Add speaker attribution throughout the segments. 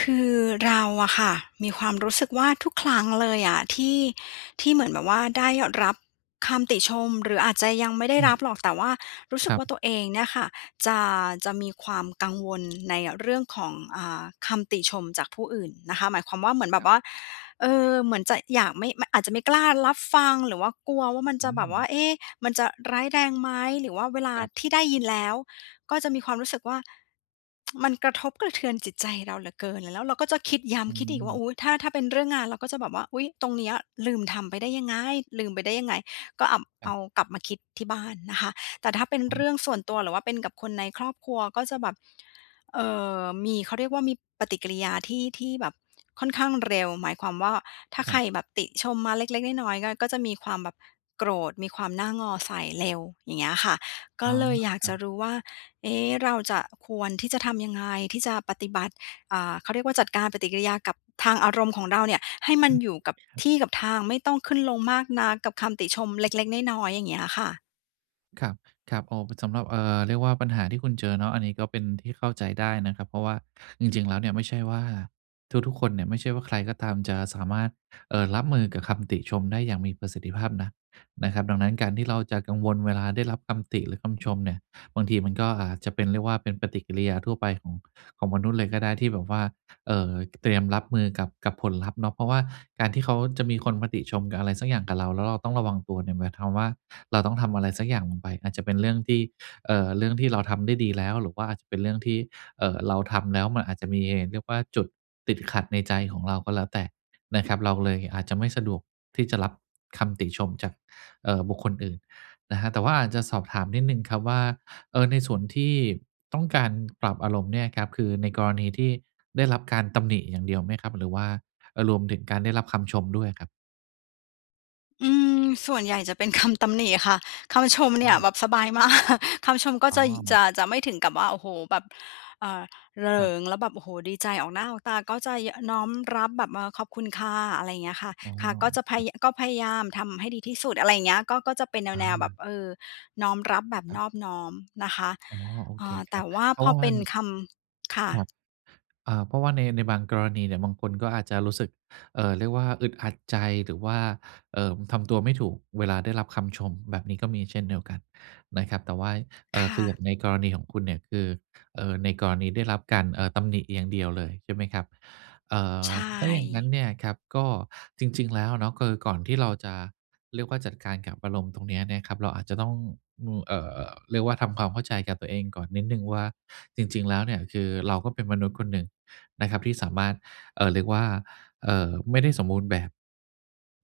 Speaker 1: คือเราอะค่ะ มีความรู้สึกว่าทุกครั้งเลยอะที่ ที่เหมือนแบบว่าได้รับคำติชม หรืออาจจะยังไม่ได้
Speaker 2: อื
Speaker 1: ร
Speaker 2: ม
Speaker 1: ับหรอก แต่ว่ารู้ส
Speaker 2: ค
Speaker 1: ึก
Speaker 2: รับ
Speaker 1: ว่าตัวเองเนี่ยค่ะจะ จะมีความกังวลในเรื่องของ อ่า คำติชมจากผู้อื่นนะคะ หมายความว่า เหมือนแบ
Speaker 2: ค
Speaker 1: บ
Speaker 2: รับ
Speaker 1: ว่า เออ เหมือนจะอยาก ไม่ อาจจะไม่กล้ารับฟังหรือว่ากลัวว่ามัน
Speaker 2: อ
Speaker 1: จ
Speaker 2: ื
Speaker 1: ะแบบว
Speaker 2: ม
Speaker 1: ่า เอ๊ มันจะร้ายแรงไหม หรือว่าเวลา
Speaker 2: ครับ
Speaker 1: ที่ได้ยินแล้วก็จะมีความรู้สึกว่า มันกระทบกระเทือนจิตใจเราเหลือเกิน แล้วเราก็จะคิดย้
Speaker 2: อ
Speaker 1: ำคิดอีกว่า
Speaker 2: ืม
Speaker 1: อุ๊ย ถ้า ถ้าเป็นเรื่องงานเราก็จะแบบว่า "อุ๊ย ตรงเนี้ยลืมทำไปได้ยังไง ลืมไปได้ยังไง" ก็เอา
Speaker 2: ค
Speaker 1: เอ
Speaker 2: รั
Speaker 1: า
Speaker 2: บ
Speaker 1: กลับมาคิดที่บ้านนะคะ แต่ถ้าเป็น
Speaker 2: อ
Speaker 1: เรื่อง
Speaker 2: ืม
Speaker 1: ส่วนตัวหรือว่าเป็นกับคนในครอบครัว ก็จะแบบ เออ มีเขาเรียกว่ามีปฏิกิริยาที่ ที่แบบค่อนข้างเร็ว หมายความว่าถ้า
Speaker 2: ค
Speaker 1: ใค
Speaker 2: รั
Speaker 1: ร
Speaker 2: บ
Speaker 1: แบบติชมมาเล็ก ๆ น้อย ๆ ก็จะมีความแบบโกรธ มีความหน้างอใส่เร็ว อย่างเงี้ยค่ะ ก
Speaker 2: อ
Speaker 1: ็
Speaker 2: ๋อ
Speaker 1: เลยอยาก
Speaker 2: คร
Speaker 1: จ
Speaker 2: ั
Speaker 1: ะ
Speaker 2: บ
Speaker 1: รู้ว่า เอ๊ เราจะควรที่จะทำยังไง ที่จะปฏิบัติ อ่า เขาเรียกว่าจัดการปฏิกิริยากับทางอารมณ์ของเราเนี่ย ให้มันอยู่กับที่กับทาง ไม่ต้องขึ้นลงมากนักกับคำติชมเล็ก ๆ น้อย ๆ อย่างเงี้ยค่ะ
Speaker 2: ครับ ครับ อ๋อ บ สำหรับ เอ่อ เรียกว่าปัญหาที่คุณเจอเนาะ อันนี้ก็เป็นที่เข้าใจได้นะครับ เพราะว่าจริง ๆ แล้วเนี่ยไม่ใช่ว่า ทุก ๆ คนเนี่ยไม่ใช่ว่าใครก็ตามจะสามารถ เอ่อ รับมือกับคำติชมได้อย่างมีประสิทธิภาพนะ นะครับ ดังนั้นการที่เราจะกังวลเวลาได้รับคำติหรือคำชมเนี่ย บางทีมันก็อาจจะเป็น เรียกว่าเป็นปฏิกิริยาทั่วไปของ ของมนุษย์เลยก็ได้ ที่แบบว่า เอ่อ ต เตรียมรับมือกับ กับผลลัพธ์เนาะ เพราะว่าการที่เขาจะมีคนมาติชมกับอะไรสักอย่างกับเรา แล้วเราต้องระวังตัวเนี่ย หมายความว่าเราต้องทำอะไรสักอย่างลงไป อาจจะเป็นเรื่องที่ เอ่อ เรื่องที่เราทำได้ดีแล้ว หรือว่าอาจจะเป็นเรื่องที่ เอ่อ เราทำแล้วมันอาจจะมี เรียกว่าจุดติดขัดในใจของเราก็แล้วแต่นะครับ เราเลยอาจจะไม่สะดวกที่จะรับคำติชมจาก เอ่อ บุคคลอื่นนะครับ แต่ว่าอาจจะสอบถามนิดหนึ่งครับว่า เออ ในส่วนที่ต้องการปรับอารมณ์เนี่ยครับ คือในกรณีที่ได้รับการตำหนิอย่างเดียวไหมครับ หรือว่า เออ รวมถึงการได้รับคำชมด้วยครับ?
Speaker 1: อืม ส่วนใหญ่จะเป็น คำ ตำหนิค่ะ คำชมเน
Speaker 2: อ
Speaker 1: ี่ย
Speaker 2: ืม
Speaker 1: แบบสบาย มาก คำชมก็
Speaker 2: อ๋
Speaker 1: จะ ย จ
Speaker 2: อ
Speaker 1: ะ จะไม่ถึงกับว่า โอ้โฮ แบบ เอ่อ เหล
Speaker 2: คร
Speaker 1: ิ
Speaker 2: ับ
Speaker 1: ง แล้วแบบ โอ้โฮ ดีใจออกหน้า ออกตา ก็จะ ย น้อมรับแบบ เออ ขอบคุณค่ะ อะไรอย่างเงี้ยค่ะ
Speaker 2: อ๋อ
Speaker 1: ค่ะ ก็จะพ
Speaker 2: ค
Speaker 1: า
Speaker 2: รับ
Speaker 1: ยะ ก็พยายามทำให้ดีที่สุด อะไรอย่างเงี้ย ก็ ก็เป็น
Speaker 2: อ
Speaker 1: แนว ๆ แบบ
Speaker 2: า
Speaker 1: เออ น้อมรับแบบ
Speaker 2: คร
Speaker 1: น
Speaker 2: ับ
Speaker 1: อบน้อมนะคะ
Speaker 2: อ๋อ โอ
Speaker 1: อ
Speaker 2: เ
Speaker 1: ่
Speaker 2: ค
Speaker 1: า
Speaker 2: ค
Speaker 1: แ
Speaker 2: ร
Speaker 1: ต
Speaker 2: ับ
Speaker 1: ่ว่า
Speaker 2: เพรา
Speaker 1: พ
Speaker 2: ะ
Speaker 1: อ
Speaker 2: ว่า
Speaker 1: เ
Speaker 2: ว
Speaker 1: ป
Speaker 2: ั
Speaker 1: ็น
Speaker 2: น
Speaker 1: คำ ค่ะ
Speaker 2: ครับ อ่า เพราะว่าใน ในบางกรณีเนี่ยบางคนก็อาจจะรู้สึก เอ่อ เรียกว่าอึดอัดใจ หรือว่า เอ่อ ทำตัวไม่ถูกเวลาได้รับคำชม แบบนี้ก็มีเช่นเดียวกันนะครับ แต่ว่า เอ
Speaker 1: ค
Speaker 2: ่อ ค
Speaker 1: ่
Speaker 2: ืออย่า
Speaker 1: ะ
Speaker 2: งในกรณีของคุณเนี่ย คือ เออ ในกรณีได้รับการ เออ ตำหนิอย่างเดียวเลย ใช่ไหมครับ เอ่อ
Speaker 1: ใช
Speaker 2: ถ้าอย่างงั้น
Speaker 1: ่
Speaker 2: เนี่ยครับก็ จริง ๆ แล้วเนาะ คือก่อนที่เราจะ เรียกว่าจัดการกับอารมณ์ตรงนี้เนี่ยครับ เราอาจจะต้อง ม เอ่อ เรียกว่าทำความเข้าใจกับตัวเองก่อนนิดหนึ่งว่า จริง ๆ แล้วเนี่ยคือเราก็เป็นมนุษย์คนหนึ่งนะครับที่สามารถ เอ่อ เรียกว่า เอ่อ ไม่ได้สมบูรณ์แบบ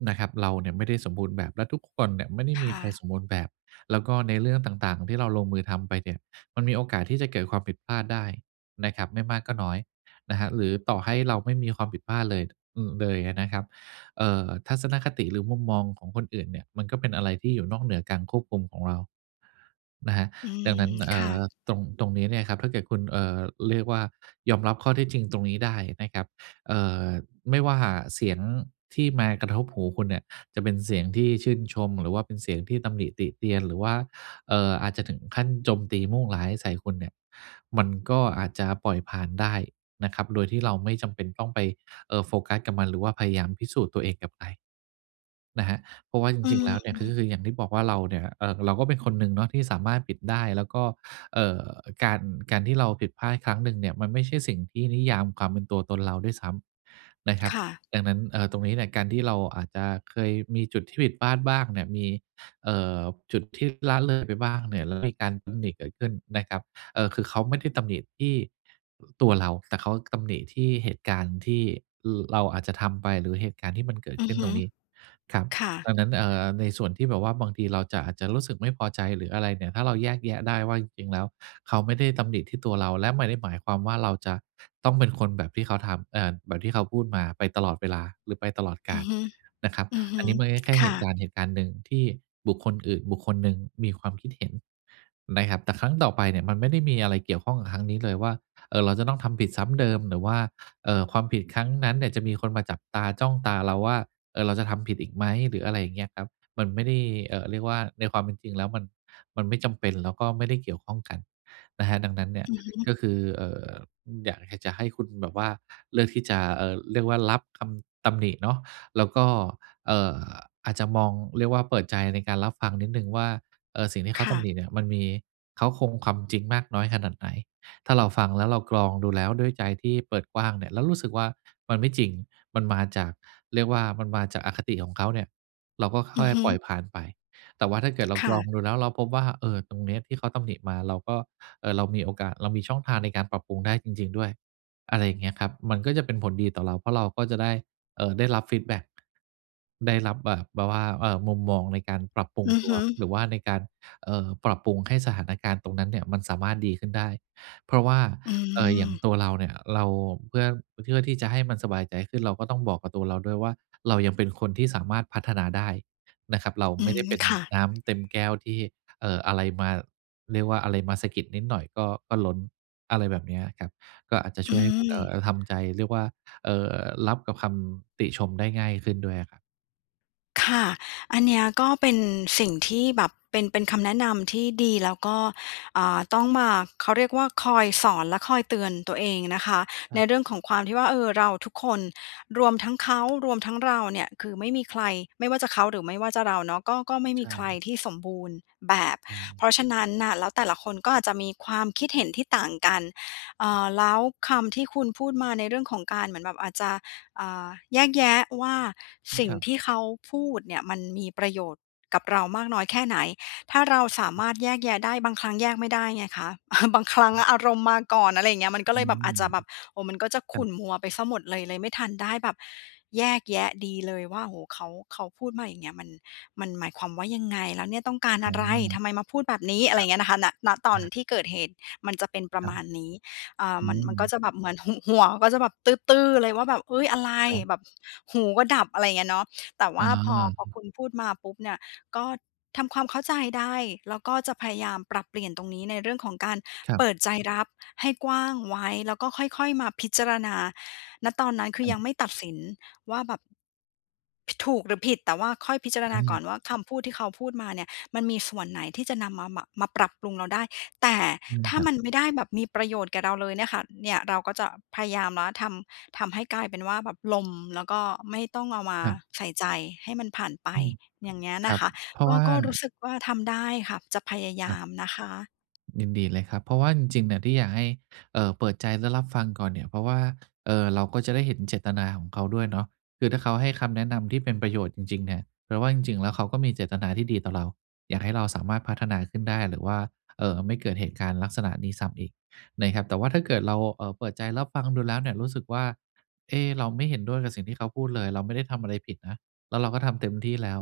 Speaker 2: นะครับ เราเนี่ยไม่ได้สมบูรณ์แบบ และทุกคนเนี่ยไม่ได้
Speaker 1: ค
Speaker 2: มี
Speaker 1: ่
Speaker 2: ใคร
Speaker 1: ะ
Speaker 2: สมบูรณ์แบบ แล้วก็ในเรื่องต่าง ๆ ที่เราลงมือทำไปเนี่ย มันมีโอกาสที่จะเกิดความผิดพลาดได้นะครับ ไม่มากก็น้อยนะครับ หรือต่อให้เราไม่มีความผิดพลาดเลย อือ เลย อะนะครับ เอ่อ ทัศนคติหรือมุมมองของคนอื่นเนี่ยมันก็เป็นอะไรที่อยู่นอกเหนือการควบคุมของเรา นะครับ
Speaker 1: อื
Speaker 2: ดั
Speaker 1: ม
Speaker 2: งนั้น เอ
Speaker 1: ค
Speaker 2: ่
Speaker 1: ่
Speaker 2: อ
Speaker 1: ะ
Speaker 2: ตรง ตรงนี้เนี่ยครับ ถ้าเกิดคุณ เอ่อ เรียกว่ายอมรับข้อเท็จจริงตรงนี้ได้นะครับ เอ่อ ไม่ว่าเสียงที่มากระทบหูคุณเนี่ยจะเป็นเสียงที่ชื่นชม หรือว่าเป็นเสียงที่ตำหนิติเตียน หรือว่า เอ่อ อาจจะถึงขั้นโจมตี มุ่งร้าย ใส่คุณเนี่ย มันก็อาจจะปล่อยผ่านได้นะครับ โดยที่เราไม่จำเป็นต้องไป เออ โฟกัสกับมัน หรือว่าพยายามพิสูจน์ตัวเองกับใคร นะครับ เพราะว่าจ
Speaker 1: อื
Speaker 2: ริง ๆ
Speaker 1: ม
Speaker 2: แล้วเนี่ยก็คือ คืออย่างที่บอกว่า เราเนี่ย เออ เราก็เป็นคนหนึ่งเนาะที่สามารถปิดได้ แล้วก็ เอ่อ การ การที่เราผิดพลาดครั้งหนึ่งเนี่ยมันไม่ใช่สิ่งที่นิยามความเป็นตัวตนเราด้วยซ้ำนะครั
Speaker 1: ค
Speaker 2: บ
Speaker 1: ่ะ
Speaker 2: ดังนั้น เออ ตรงนี้เนี่ยการที่เราอาจจะเคยมีจุดที่ผิดพลาดบ้างเนี่ย มี เอ่อ จุดที่ละเลยไปบ้างเนี่ย แล้วมีการตำหนิเกิดขึ้นนะครับ เออ คือเขาไม่ได้ตำหนิที่ อ ตัวเรา แต่เขา ตำหนิที่เหตุการณ์ที่ ร เราอาจจะทำไป หรือเหตุการณ์ที่มันเกิด
Speaker 1: อื
Speaker 2: ข
Speaker 1: อ
Speaker 2: ึ้
Speaker 1: ฮ
Speaker 2: น
Speaker 1: ึ
Speaker 2: ตรงนี้ ครับ
Speaker 1: ค่
Speaker 2: ดั
Speaker 1: ะ
Speaker 2: งนั้น เอ่อ ในส่วนที่แบบว่าบางทีเราจะ อาจจะรู้สึกไม่พอใจหรืออะไรเนี่ย ถ้าเราแยกแยะได้ว่าจริง ๆ แล้วเขาไม่ได้ตำหนิที่ตัวเรา และไม่ได้หมายความว่าเราจะต้องเป็นคนแบบที่เขาทำ เอ่อ แบบที่เขาพูดมาไปตลอดเวลาหรือไปตลอดก
Speaker 1: อื
Speaker 2: า
Speaker 1: อ
Speaker 2: ล
Speaker 1: ฮึ
Speaker 2: นะครับ
Speaker 1: อือฮ
Speaker 2: อั
Speaker 1: ึ
Speaker 2: นนี้มันก็แค่
Speaker 1: ค
Speaker 2: เห
Speaker 1: ่
Speaker 2: ตุก
Speaker 1: ะ
Speaker 2: ารณ์เหตุการณ์หนึ่ง ที่บุคคลอื่น บุคคลหนึ่ง มีความคิดเห็นไหมครับ แต่ครั้งต่อไปเนี่ยมันไม่ได้มีอะไรเกี่ยวข้องกับครั้งนี้เลยว่า เอ่อ เราจะต้องทำผิดซ้ำเดิม หรือว่า เอ่อ ความผิดครั้งนั้นเนี่ยจะมีคนมาจับตา จ้องตาเราว่า เออ เราจะทำผิดอีกไหม หรืออะไรอย่างเงี้ยครับ มันไม่ได้ เอ่อ เรียกว่าในความเป็นจริงแล้วมัน มันไม่จำเป็น แล้วก็ไม่ได้เกี่ยวข้องกันนะครับ ดังนั้นเนี่ย
Speaker 1: อือฮึ
Speaker 2: ก็คือ เอ่อ อยาก ห จะให้คุณแบบว่าเลือกที่จะ เอ่อ เรียกว่ารับคำตำหนิเนาะ แล้วก็ เอ่อ อาจจะมอง เรียกว่าเปิดใจในการรับฟังนิดหนึ่งว่า เออ สิ่งที่เข
Speaker 1: ค
Speaker 2: าต
Speaker 1: ่
Speaker 2: ำห
Speaker 1: ะ
Speaker 2: นิเนี่ยมันมีเค้าโครงความจริงมากน้อยขนาดไหน ถ้าเราฟังแล้วเรากรองดูแล้วด้วยใจที่เปิดกว้างเนี่ย แล้วรู้สึกว่ามันไม่จริง มันมาจาก เรียกว่ามันมาจากอคติของเขาเนี่ย เราก็ ค ค
Speaker 1: อื
Speaker 2: ่
Speaker 1: อ
Speaker 2: อย
Speaker 1: ฮ
Speaker 2: ปล่อ
Speaker 1: ึ
Speaker 2: ยผ่านไป แต่ว่าถ้าเกิดเรา
Speaker 1: ค
Speaker 2: ก
Speaker 1: ่
Speaker 2: รอง
Speaker 1: ะ
Speaker 2: ดูแล้วเราพบว่า เออ ตรงเนี้ยที่เขาตำหนิมา เราก็ เออ เรามีโอกาส เรามีช่องทางในการปรับปรุงได้จริง ๆ ด้วย อะไรอย่างเงี้ยครับ มันก็จะเป็นผลดีต่อเรา เพราะเราก็จะได้ เอ่อ ได้รับฟีดแบ็ก ได้รับแบบ แบบว่า เอ่อ มุมมองในการปรับปรุง
Speaker 1: อือ
Speaker 2: ตั
Speaker 1: ฮ
Speaker 2: ว
Speaker 1: ึ
Speaker 2: หรือว่าในการ เอ่อ ปรับปรุง ให้สถานการณ์ตรงนั้นเนี่ยมันสามารถดีขึ้นได้ เพราะว่า
Speaker 1: อื
Speaker 2: เอ่อ อย่าง
Speaker 1: ม
Speaker 2: ตัวเราเนี่ย เราเพื่อ เพื่อ ที่จะให้มันสบายใจขึ้น เราก็ต้องบอกกับตัวเราด้วยว่าเรายังเป็นคนที่สามารถพัฒนาได้นะครับ เรา
Speaker 1: อื
Speaker 2: ไม่ได้
Speaker 1: ม
Speaker 2: เป็น
Speaker 1: ค่ะ
Speaker 2: น้ำเต็มแก้วที่ เอ่อ อะไรมา เรียกว่าอะไรมาสะกิดนิดหน่อยก็ ก็ล้น อะไรแบบเนี้ยอะครับ ก็อาจจะช
Speaker 1: อ
Speaker 2: ่
Speaker 1: ื
Speaker 2: วยให้คุณ เอ่อ
Speaker 1: ม
Speaker 2: ทำใจ เรียกว่า เอ่อ รับกับคำติชมได้ง่ายขึ้นด้วยอะครับ
Speaker 1: ค่ะ อันเนี้ยก็เป็นสิ่งที่แบบ เป็น เป็นคำแนะนำที่ดี แล้วก็ อ่า ต้องมา เขาเรียกว่า คอยสอนและคอยเตือนตัวเอง อ นะคะ
Speaker 2: อ
Speaker 1: ใน
Speaker 2: า
Speaker 1: เรื่องของความที่ว่า เออ เราทุกคน รวมทั้งเขา รวมทั้งเราเนี่ย คือไม่มีใคร ไม่ว่าจะเขา หรือไม่ว่าจะเราเนาะ ก็ ก็ไม่
Speaker 2: ใ
Speaker 1: ม
Speaker 2: ช
Speaker 1: ี
Speaker 2: ่
Speaker 1: ใคร
Speaker 2: ครับ
Speaker 1: ที่สมบูรณ์แบบ
Speaker 2: ไร
Speaker 1: เพราะฉะนั้นน่ะ แล้วแต่ละคนก็อาจจะมีความคิดเห็นที่ต่างกัน เอ่อ แล้วคำที่คุณพูดมา ในเรื่องของการ เหมือนแบบอาจจะ อ่า แยกแยะว่า
Speaker 2: อื
Speaker 1: ส
Speaker 2: ม
Speaker 1: ิ่
Speaker 2: ค
Speaker 1: ง
Speaker 2: รับ
Speaker 1: ที่เขาพูดเนี่ย มันมีประโยชน์กับเรามากน้อยแค่ไหน ถ้าเราสา
Speaker 2: อ
Speaker 1: ม
Speaker 2: ืม
Speaker 1: ารถ แยกแยะได้ บางครั้งแยกไม่ได้ไงคะ บางครั้
Speaker 2: ค
Speaker 1: ง
Speaker 2: รับ
Speaker 1: อารมณ์มาก่อน อะไรอย่างเงี้ย มันก็
Speaker 2: อ
Speaker 1: เล
Speaker 2: ื
Speaker 1: ยแบบ
Speaker 2: ม
Speaker 1: อาจจะแบบ โอ้ มันก็จะ
Speaker 2: ค
Speaker 1: ข
Speaker 2: รั
Speaker 1: ุ่
Speaker 2: บ
Speaker 1: นมัวไปเสียหมดเลย เลยไม่ทันได้แบบแยกแยะดีเลยว่า โอ้โฮ เขา เขาพูดมา อย่างเงี้ย มัน มันหมายความว่ายังไง? แล้วเนี่ยต้องการ
Speaker 2: อา
Speaker 1: อะไร? ทำไมมาพูดแบบนี้? อ
Speaker 2: ค
Speaker 1: ะไ
Speaker 2: ร
Speaker 1: ร
Speaker 2: ั
Speaker 1: อย่
Speaker 2: บ
Speaker 1: างเงี้ยนะคะ ณ ณ ตอ
Speaker 2: อ
Speaker 1: น
Speaker 2: า
Speaker 1: ที่เกิดเหตุมันจะเป็นปร
Speaker 2: ค
Speaker 1: ะ
Speaker 2: รั
Speaker 1: ม
Speaker 2: บ
Speaker 1: าณนี้ อ่า
Speaker 2: อื
Speaker 1: มัน มันก็
Speaker 2: ม
Speaker 1: จะแบบเหมือนหุ หัวก็จะแบบตื้อ ๆ เลยว่าแบบ ฮึ่ย! อะไร
Speaker 2: ครับ
Speaker 1: แบบหูก็ดับ อะไรอย่างเงี้ยเนาะ แต่ว
Speaker 2: อ
Speaker 1: ่
Speaker 2: า
Speaker 1: า
Speaker 2: ฮ
Speaker 1: พอ พอค
Speaker 2: ึ
Speaker 1: ุณพูดมาปุ๊บเนี่ย ก็ทำความเข้าใจได้ แล้วก็จะพยายามปรับเปลี่ยนตรงนี้ ในเรื่องของการ
Speaker 2: ครั
Speaker 1: เป
Speaker 2: บ
Speaker 1: ิดใจรับให้กว้างไว้ แล้วก็ค่อย ๆ มาพิจารณา ณ ตอนนั้น คื
Speaker 2: ค
Speaker 1: อยัง
Speaker 2: รับ
Speaker 1: ไม่ตัดสินว่าแบบ พ ถูกหรือผิด แต่ว่าค่อยพิจารณ
Speaker 2: อ
Speaker 1: าก่อ
Speaker 2: า
Speaker 1: นว่า คำพูดที่เขาพูดมาเนี่ย มันมีส่วนไหนที่จะนำมา ม มาปรับปรุงเราได้ แต่
Speaker 2: เรื่อ
Speaker 1: ถ
Speaker 2: ย
Speaker 1: ้า
Speaker 2: ครั
Speaker 1: มั
Speaker 2: บ
Speaker 1: นไม่ได้แบบมีประโยชน์แก่เราเลยเนี่ยค่ะ เนี่ยเราก็จะพยายามแล้วทำ ทำให้กลายเป็นว่าแบบลม แล้วก็ไม่ต้องเอามา
Speaker 2: ครับ
Speaker 1: ใส่ใจ ให้มันผ่านไป
Speaker 2: อืม
Speaker 1: อย่างเงี้ย
Speaker 2: ค
Speaker 1: น
Speaker 2: ร
Speaker 1: ะ
Speaker 2: ับ
Speaker 1: คะ
Speaker 2: เพรา
Speaker 1: ก
Speaker 2: ะ
Speaker 1: ็
Speaker 2: ว่า
Speaker 1: ก็รู้สึกว่าทำได้ค่ะ จะพยาย
Speaker 2: คร
Speaker 1: า
Speaker 2: ับ
Speaker 1: มนะคะ
Speaker 2: ยินดีเลยครับ เพราะว่าจริง ๆ เนี่ยที่อยากให้ เอ่อ เปิดใจ และรับฟังก่อนเนี่ย เพราะว่า เอ่อ เราก็จะได้เห็นเจตนาของเขาด้วยเนาะ คือถ้าเขาให้คำแนะนำที่เป็นประโยชน์จริง ๆ เนี่ย แปลว่าจริง ๆ แล้วเขาก็มีเจตนาที่ดีต่อเรา อยากให้เราสามารถพัฒนาขึ้นได้ หรือว่า เอ่อ ไม่เกิดเหตุการณ์ลักษณะนี้ซ้ำอีกในครับ แต่ถ้าเกิดเรา เอ่อ เปิดใจรับฟังดูแล้วเนี่ย รู้สึกว่า เอ๊ะ! เราไม่เห็นด้วยกับสิ่งที่เขาพูดเลย เราไม่ได้ทำอะไรผิดนะ แล้วเราก็ทำเต็มที่แล้ว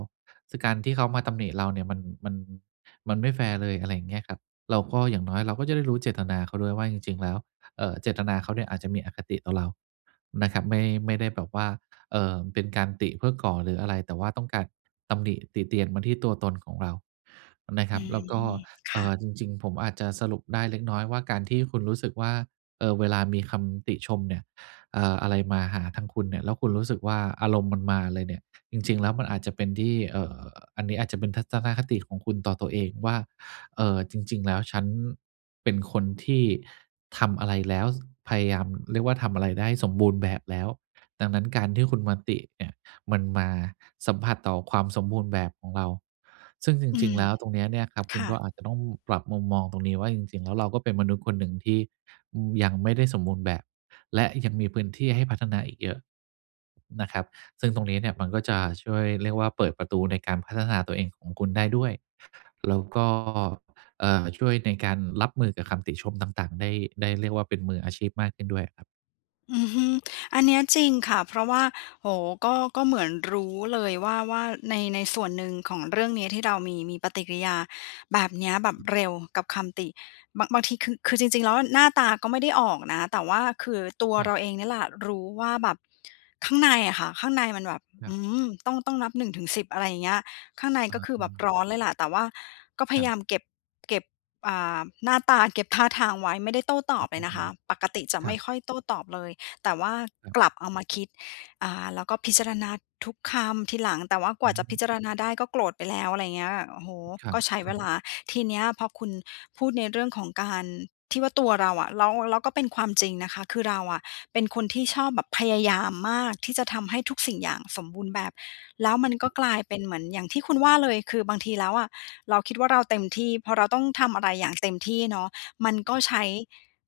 Speaker 2: คือการที่เขามาตำหนิเราเนี่ยมัน มัน มันไม่แฟร์เลย อะไรอย่างเงี้ยครับ เราก็ อย่างน้อยเราก็จะได้รู้เจตนาเขาด้วยว่า จริง ๆ แล้ว เอ่อ เจตนาเขาเนี่ยอาจจะมีอคติต่อเรานะครับ ไม่ ไม่ได้แบบว่า เอ่อ เป็นการติเพื่อก่อ หรืออะไร แต่ว่าต้องการตำหนิติเตียนมาที่ตัวตนของเรานะค
Speaker 1: อ
Speaker 2: รับ
Speaker 1: ื
Speaker 2: แล้วก็
Speaker 1: อ ค
Speaker 2: เอ
Speaker 1: ่
Speaker 2: ่อ
Speaker 1: ะ
Speaker 2: จริง ๆ ผมอาจจะสรุปได้เล็กน้อยว่า การที่คุณรู้สึกว่า เอ่อ เวลามีคำติชมเนี่ย เอ่อ อะไรมาหาทางคุณเนี่ย แล้วคุณรู้สึกว่า อารมณ์มันมาเลยเนี่ย จริง ๆ แล้วมันอาจจะเป็นที่ เอ่อ อันนี้อาจจะเป็นทัศนคติของคุณต่อตัวเองว่า เอ่อ จริง ๆ แล้วฉันเป็นคนที่ทำอะไรแล้ว ส พยายาม เรียกว่า ทำอะไรได้สมบูรณ์แบบแล้ว ดังนั้นการที่คุณมาติเนี่ย มันมาสัมผัสต่อความสมบูรณ์แบบของเรา ซึ่งจ
Speaker 1: อื
Speaker 2: ริง
Speaker 1: ม
Speaker 2: ๆ แล้ว ตรงเนี้ยเนี่ยครับ ค
Speaker 1: ค
Speaker 2: ุณ
Speaker 1: ่
Speaker 2: ก็
Speaker 1: ะ
Speaker 2: อาจจะต้องปรับมุมมองตรงนี้ว่า จริง ๆ แล้วเราก็เป็นมนุษย์คนหนึ่งที่ อืม ยังไม่ได้สมบูรณ์แบบ และยังมีพื้นที่ให้พัฒนาอีกเยอะนะครับ ซึ่งตรงนี้เนี่ย มันก็จะช่วย เรียกว่า เปิดประตูในการพัฒนาตัวเองของคุณได้ด้วย แล้วก็ เอ่อ ช่วยในการรับมือกับคำติชมต่าง ๆ ได้ ได้ เรียกว่า เป็นมืออาชีพมากขึ้นด้วยครับ
Speaker 1: อือฮึ อันเนี้ยจริงค่ะ เพราะว่า โอ้ ก็ ก็เหมือนรู้เลยว่า ว่า ใน ในส่วนหนึ่งของเรื่องนี้ที่เรามี มีปฏิกิริยาแบบเนี้ย แบบเร็วกับคำติ บาง บางที คือ คือจริง ๆ แล้วหน้าตาก็ไม่ได้ออกนะ แต่ว่าคือ ตัว
Speaker 2: ครั
Speaker 1: เร
Speaker 2: บ
Speaker 1: าเองเนี่ยแหละรู้ว่าแบบ ข้างในอะค่ะ ข้างในมันแบบ
Speaker 2: คร
Speaker 1: อ
Speaker 2: ั
Speaker 1: ื
Speaker 2: บ
Speaker 1: ม ต้อง ต้องนับ 1-10 อะไรเงี้ย ข้างใน
Speaker 2: อา
Speaker 1: ก็คือแบบ
Speaker 2: ๆ
Speaker 1: ร้อนเลยล่ะ แต่ว่าก็พ
Speaker 2: ค
Speaker 1: ย
Speaker 2: รั
Speaker 1: ายา
Speaker 2: บ
Speaker 1: มเก็บ เก็บ อ่า หน้าตา เก็บท่าทางไว้ ไม่ได้โต้ต
Speaker 2: อ
Speaker 1: อ
Speaker 2: ๋
Speaker 1: บ
Speaker 2: อ
Speaker 1: เลยนะคะ ปกติจะ
Speaker 2: ค
Speaker 1: ไ
Speaker 2: ร
Speaker 1: ม
Speaker 2: ั
Speaker 1: ่
Speaker 2: บ
Speaker 1: ค่อยโต้ตอบเลย แต่ว่า
Speaker 2: ครับ
Speaker 1: กลับเอามาคิด อ่า แล้วก็พิจารณาทุกคำทีหลัง แต่ว่าก
Speaker 2: อ
Speaker 1: ว่าจะพ
Speaker 2: ืม
Speaker 1: ิจารณาได้ก็โกรธไปแล้ว อะไรเงี้ย โอ้โฮ
Speaker 2: ครั
Speaker 1: ก
Speaker 2: บ
Speaker 1: ็ใช้
Speaker 2: ค
Speaker 1: เว
Speaker 2: รั
Speaker 1: ล
Speaker 2: บ
Speaker 1: า ทีเนี้ยพอคุณพูดในเรื่องของการ ที่ว่าตัวเราอะ แล้ว แล้วก็เป็นความจริงนะคะ คือเราอะเป็นคนที่ชอบแบบพยายามมากที่จะทำให้ทุกสิ่งอย่างสมบูรณ์แบบ แล้วมันก
Speaker 2: ค
Speaker 1: ็
Speaker 2: รับ
Speaker 1: กลายเป็นเหมือนอย่างที่คุณว่าเลย คือ บางทีแล้วอะ เราคิดว่า เราเต็มที่ พอเราต้องทำอะไรอย่างเต็มที่เนาะ มันก็
Speaker 2: ครับ
Speaker 1: ใช้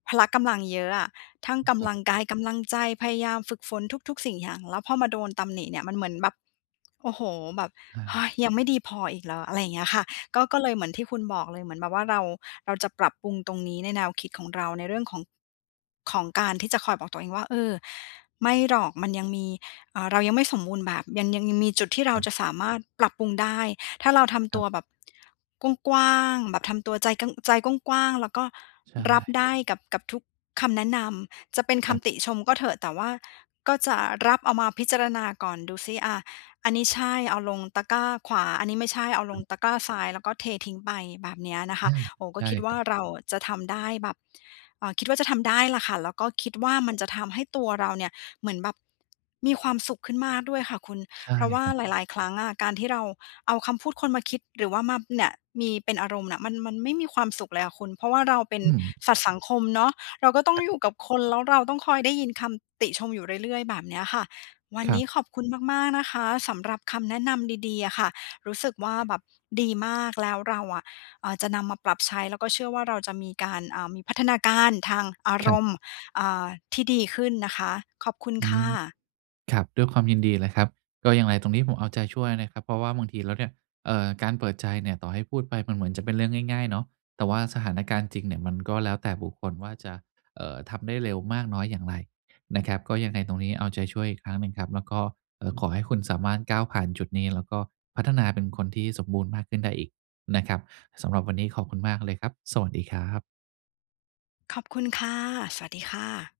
Speaker 1: พละกำลังเยอะอะ ทั้ง
Speaker 2: อือ
Speaker 1: ก
Speaker 2: คร
Speaker 1: ำ
Speaker 2: ั
Speaker 1: ลั
Speaker 2: บ
Speaker 1: งกาย กำลังใจ พยายามฝึกฝนทุก ๆ สิ่งอย่าง แล้วพอมาโดนตำหนิเนี่ยมันเหมือนแบบ โอ้โฮ แบบ
Speaker 2: อ
Speaker 1: เฮ้
Speaker 2: า
Speaker 1: ย ยังไม่ดีพออีกเหรอ อะไรเงี้ยค่ะ ก็ ก็เลยเหมือนที่คุณบอกเลย เหมือนแบบว่าเรา เราจะปรับปรุงตรงนี้ ในแนวคิดของเราในเรื่องของ ของการที่จะคอยบอกตัวเองว่า เออ ไม่หรอก มันยังมี อ่า เรายังไม่สมบูรณ์แบบ ยัง ยัง ยังมีจุดที่เรา
Speaker 2: ครับ
Speaker 1: จะสามารถปรับปรุงได้ ถ้าเราทำ
Speaker 2: ค
Speaker 1: ต
Speaker 2: ร
Speaker 1: ั
Speaker 2: ับ
Speaker 1: วแบบ กว้าง ๆ แบบทำตัวใจก้ำ ใจกว้าง ๆ แล้วก็
Speaker 2: ใช
Speaker 1: รับ
Speaker 2: ่
Speaker 1: ได้กับ กับทุก คำแนะนำ จะเป็นค
Speaker 2: ครับ
Speaker 1: ำติชมก็เถอะ แต่ว่าก็จะรับเอามาพิจารณาก่อนดูซิ อ่า อันนี้ใช่ เอาลงตะกร้าขวา อันนี้ไม่ใช่เอาล
Speaker 2: ครั
Speaker 1: ง
Speaker 2: บ
Speaker 1: ตะกร้าซ้าย แล้วก็เททิ้งไปแบบเนี้ยนะค
Speaker 2: อื
Speaker 1: ะ
Speaker 2: ม
Speaker 1: โอ้ ก็
Speaker 2: ใช่
Speaker 1: คิดว
Speaker 2: ค
Speaker 1: ่
Speaker 2: ร
Speaker 1: า
Speaker 2: ับ
Speaker 1: เราจะทำได้แบบ เอ่อ คิดว่าจะทำได้ล่ะค่ะ แล้วก็คิดว่ามั
Speaker 2: ค
Speaker 1: น
Speaker 2: รับ
Speaker 1: จะทำให้ตัวเราเนี่ย เหมือนแบบมีความสุขขึ้นมากด้วยค่ะคุณ
Speaker 2: ใช่
Speaker 1: เพราะว่า
Speaker 2: ครับ
Speaker 1: หลาย ๆ ครั้งอะ การที่เราเอาคำพูดคนมาคิด หรือว่ามาเนี่ยมี เป็นอารมณ์เนี่ย มัน มันไม่มีความสุขเลยอะคุณ เพราะว่าเราเป็น
Speaker 2: อืม
Speaker 1: สัตว์สังคมเนาะ เราก็ต้องอยู่กับคนแล้วเราต้องคอยได้ยินคำ ติชมอยู่เรื่อย ๆ แบบเนี้ยค่ะ วัน
Speaker 2: คร
Speaker 1: น
Speaker 2: ั
Speaker 1: ี้
Speaker 2: บ
Speaker 1: ขอบคุณมาก ๆ นะคะ สำหรับคำแนะนำดี ๆ อะค่ะ รู้สึกว่าแบบดีมาก แล้วเราอะ อ่า จะนำมาปรับใช้แล้วก็เชื่อว่าเราจะมีการ อ่า มีพัฒนาการทางอา
Speaker 2: ค
Speaker 1: ร
Speaker 2: รับ
Speaker 1: มณ์ อ่า ที่ดีขึ้นนะคะ ขอบคุณ
Speaker 2: อื
Speaker 1: ค่ะ
Speaker 2: ม ครับ ด้วยความยินดีเลยครับ ก็อย่างไรตรงนี้ผมเอาใจช่วยนะครับ เพราะว่าบางทีแล้วเนี่ย เอ่อ การเปิดใจเนี่ย ต่อให้พูดไปมันเหมือนจะเป็นเรื่องง่าย ๆ เนาะ แต่ว่าสถานการณ์จริงเนี่ย มันก็แล้วแต่บุคคลว่าจะ เอ่อ ทำได้เร็วมากน้อยอย่างไรนะครับ ก็ยังไงตรงนี้เอาใจช่วยอีกครั้งหนึ่งครับ แล้วก็ เอ่อ ขอให้คุณสามารถ ก้าวผ่านจุดนี้ แล้วก็พัฒนาเป็นคนที่สมบูรณ์มากขึ้นได้อีกนะครับ สำหรับวันนี้ขอบคุณมากเลยครับ สวัสดีครับ
Speaker 1: ขอบคุณค่ะ สวัสดีค่ะ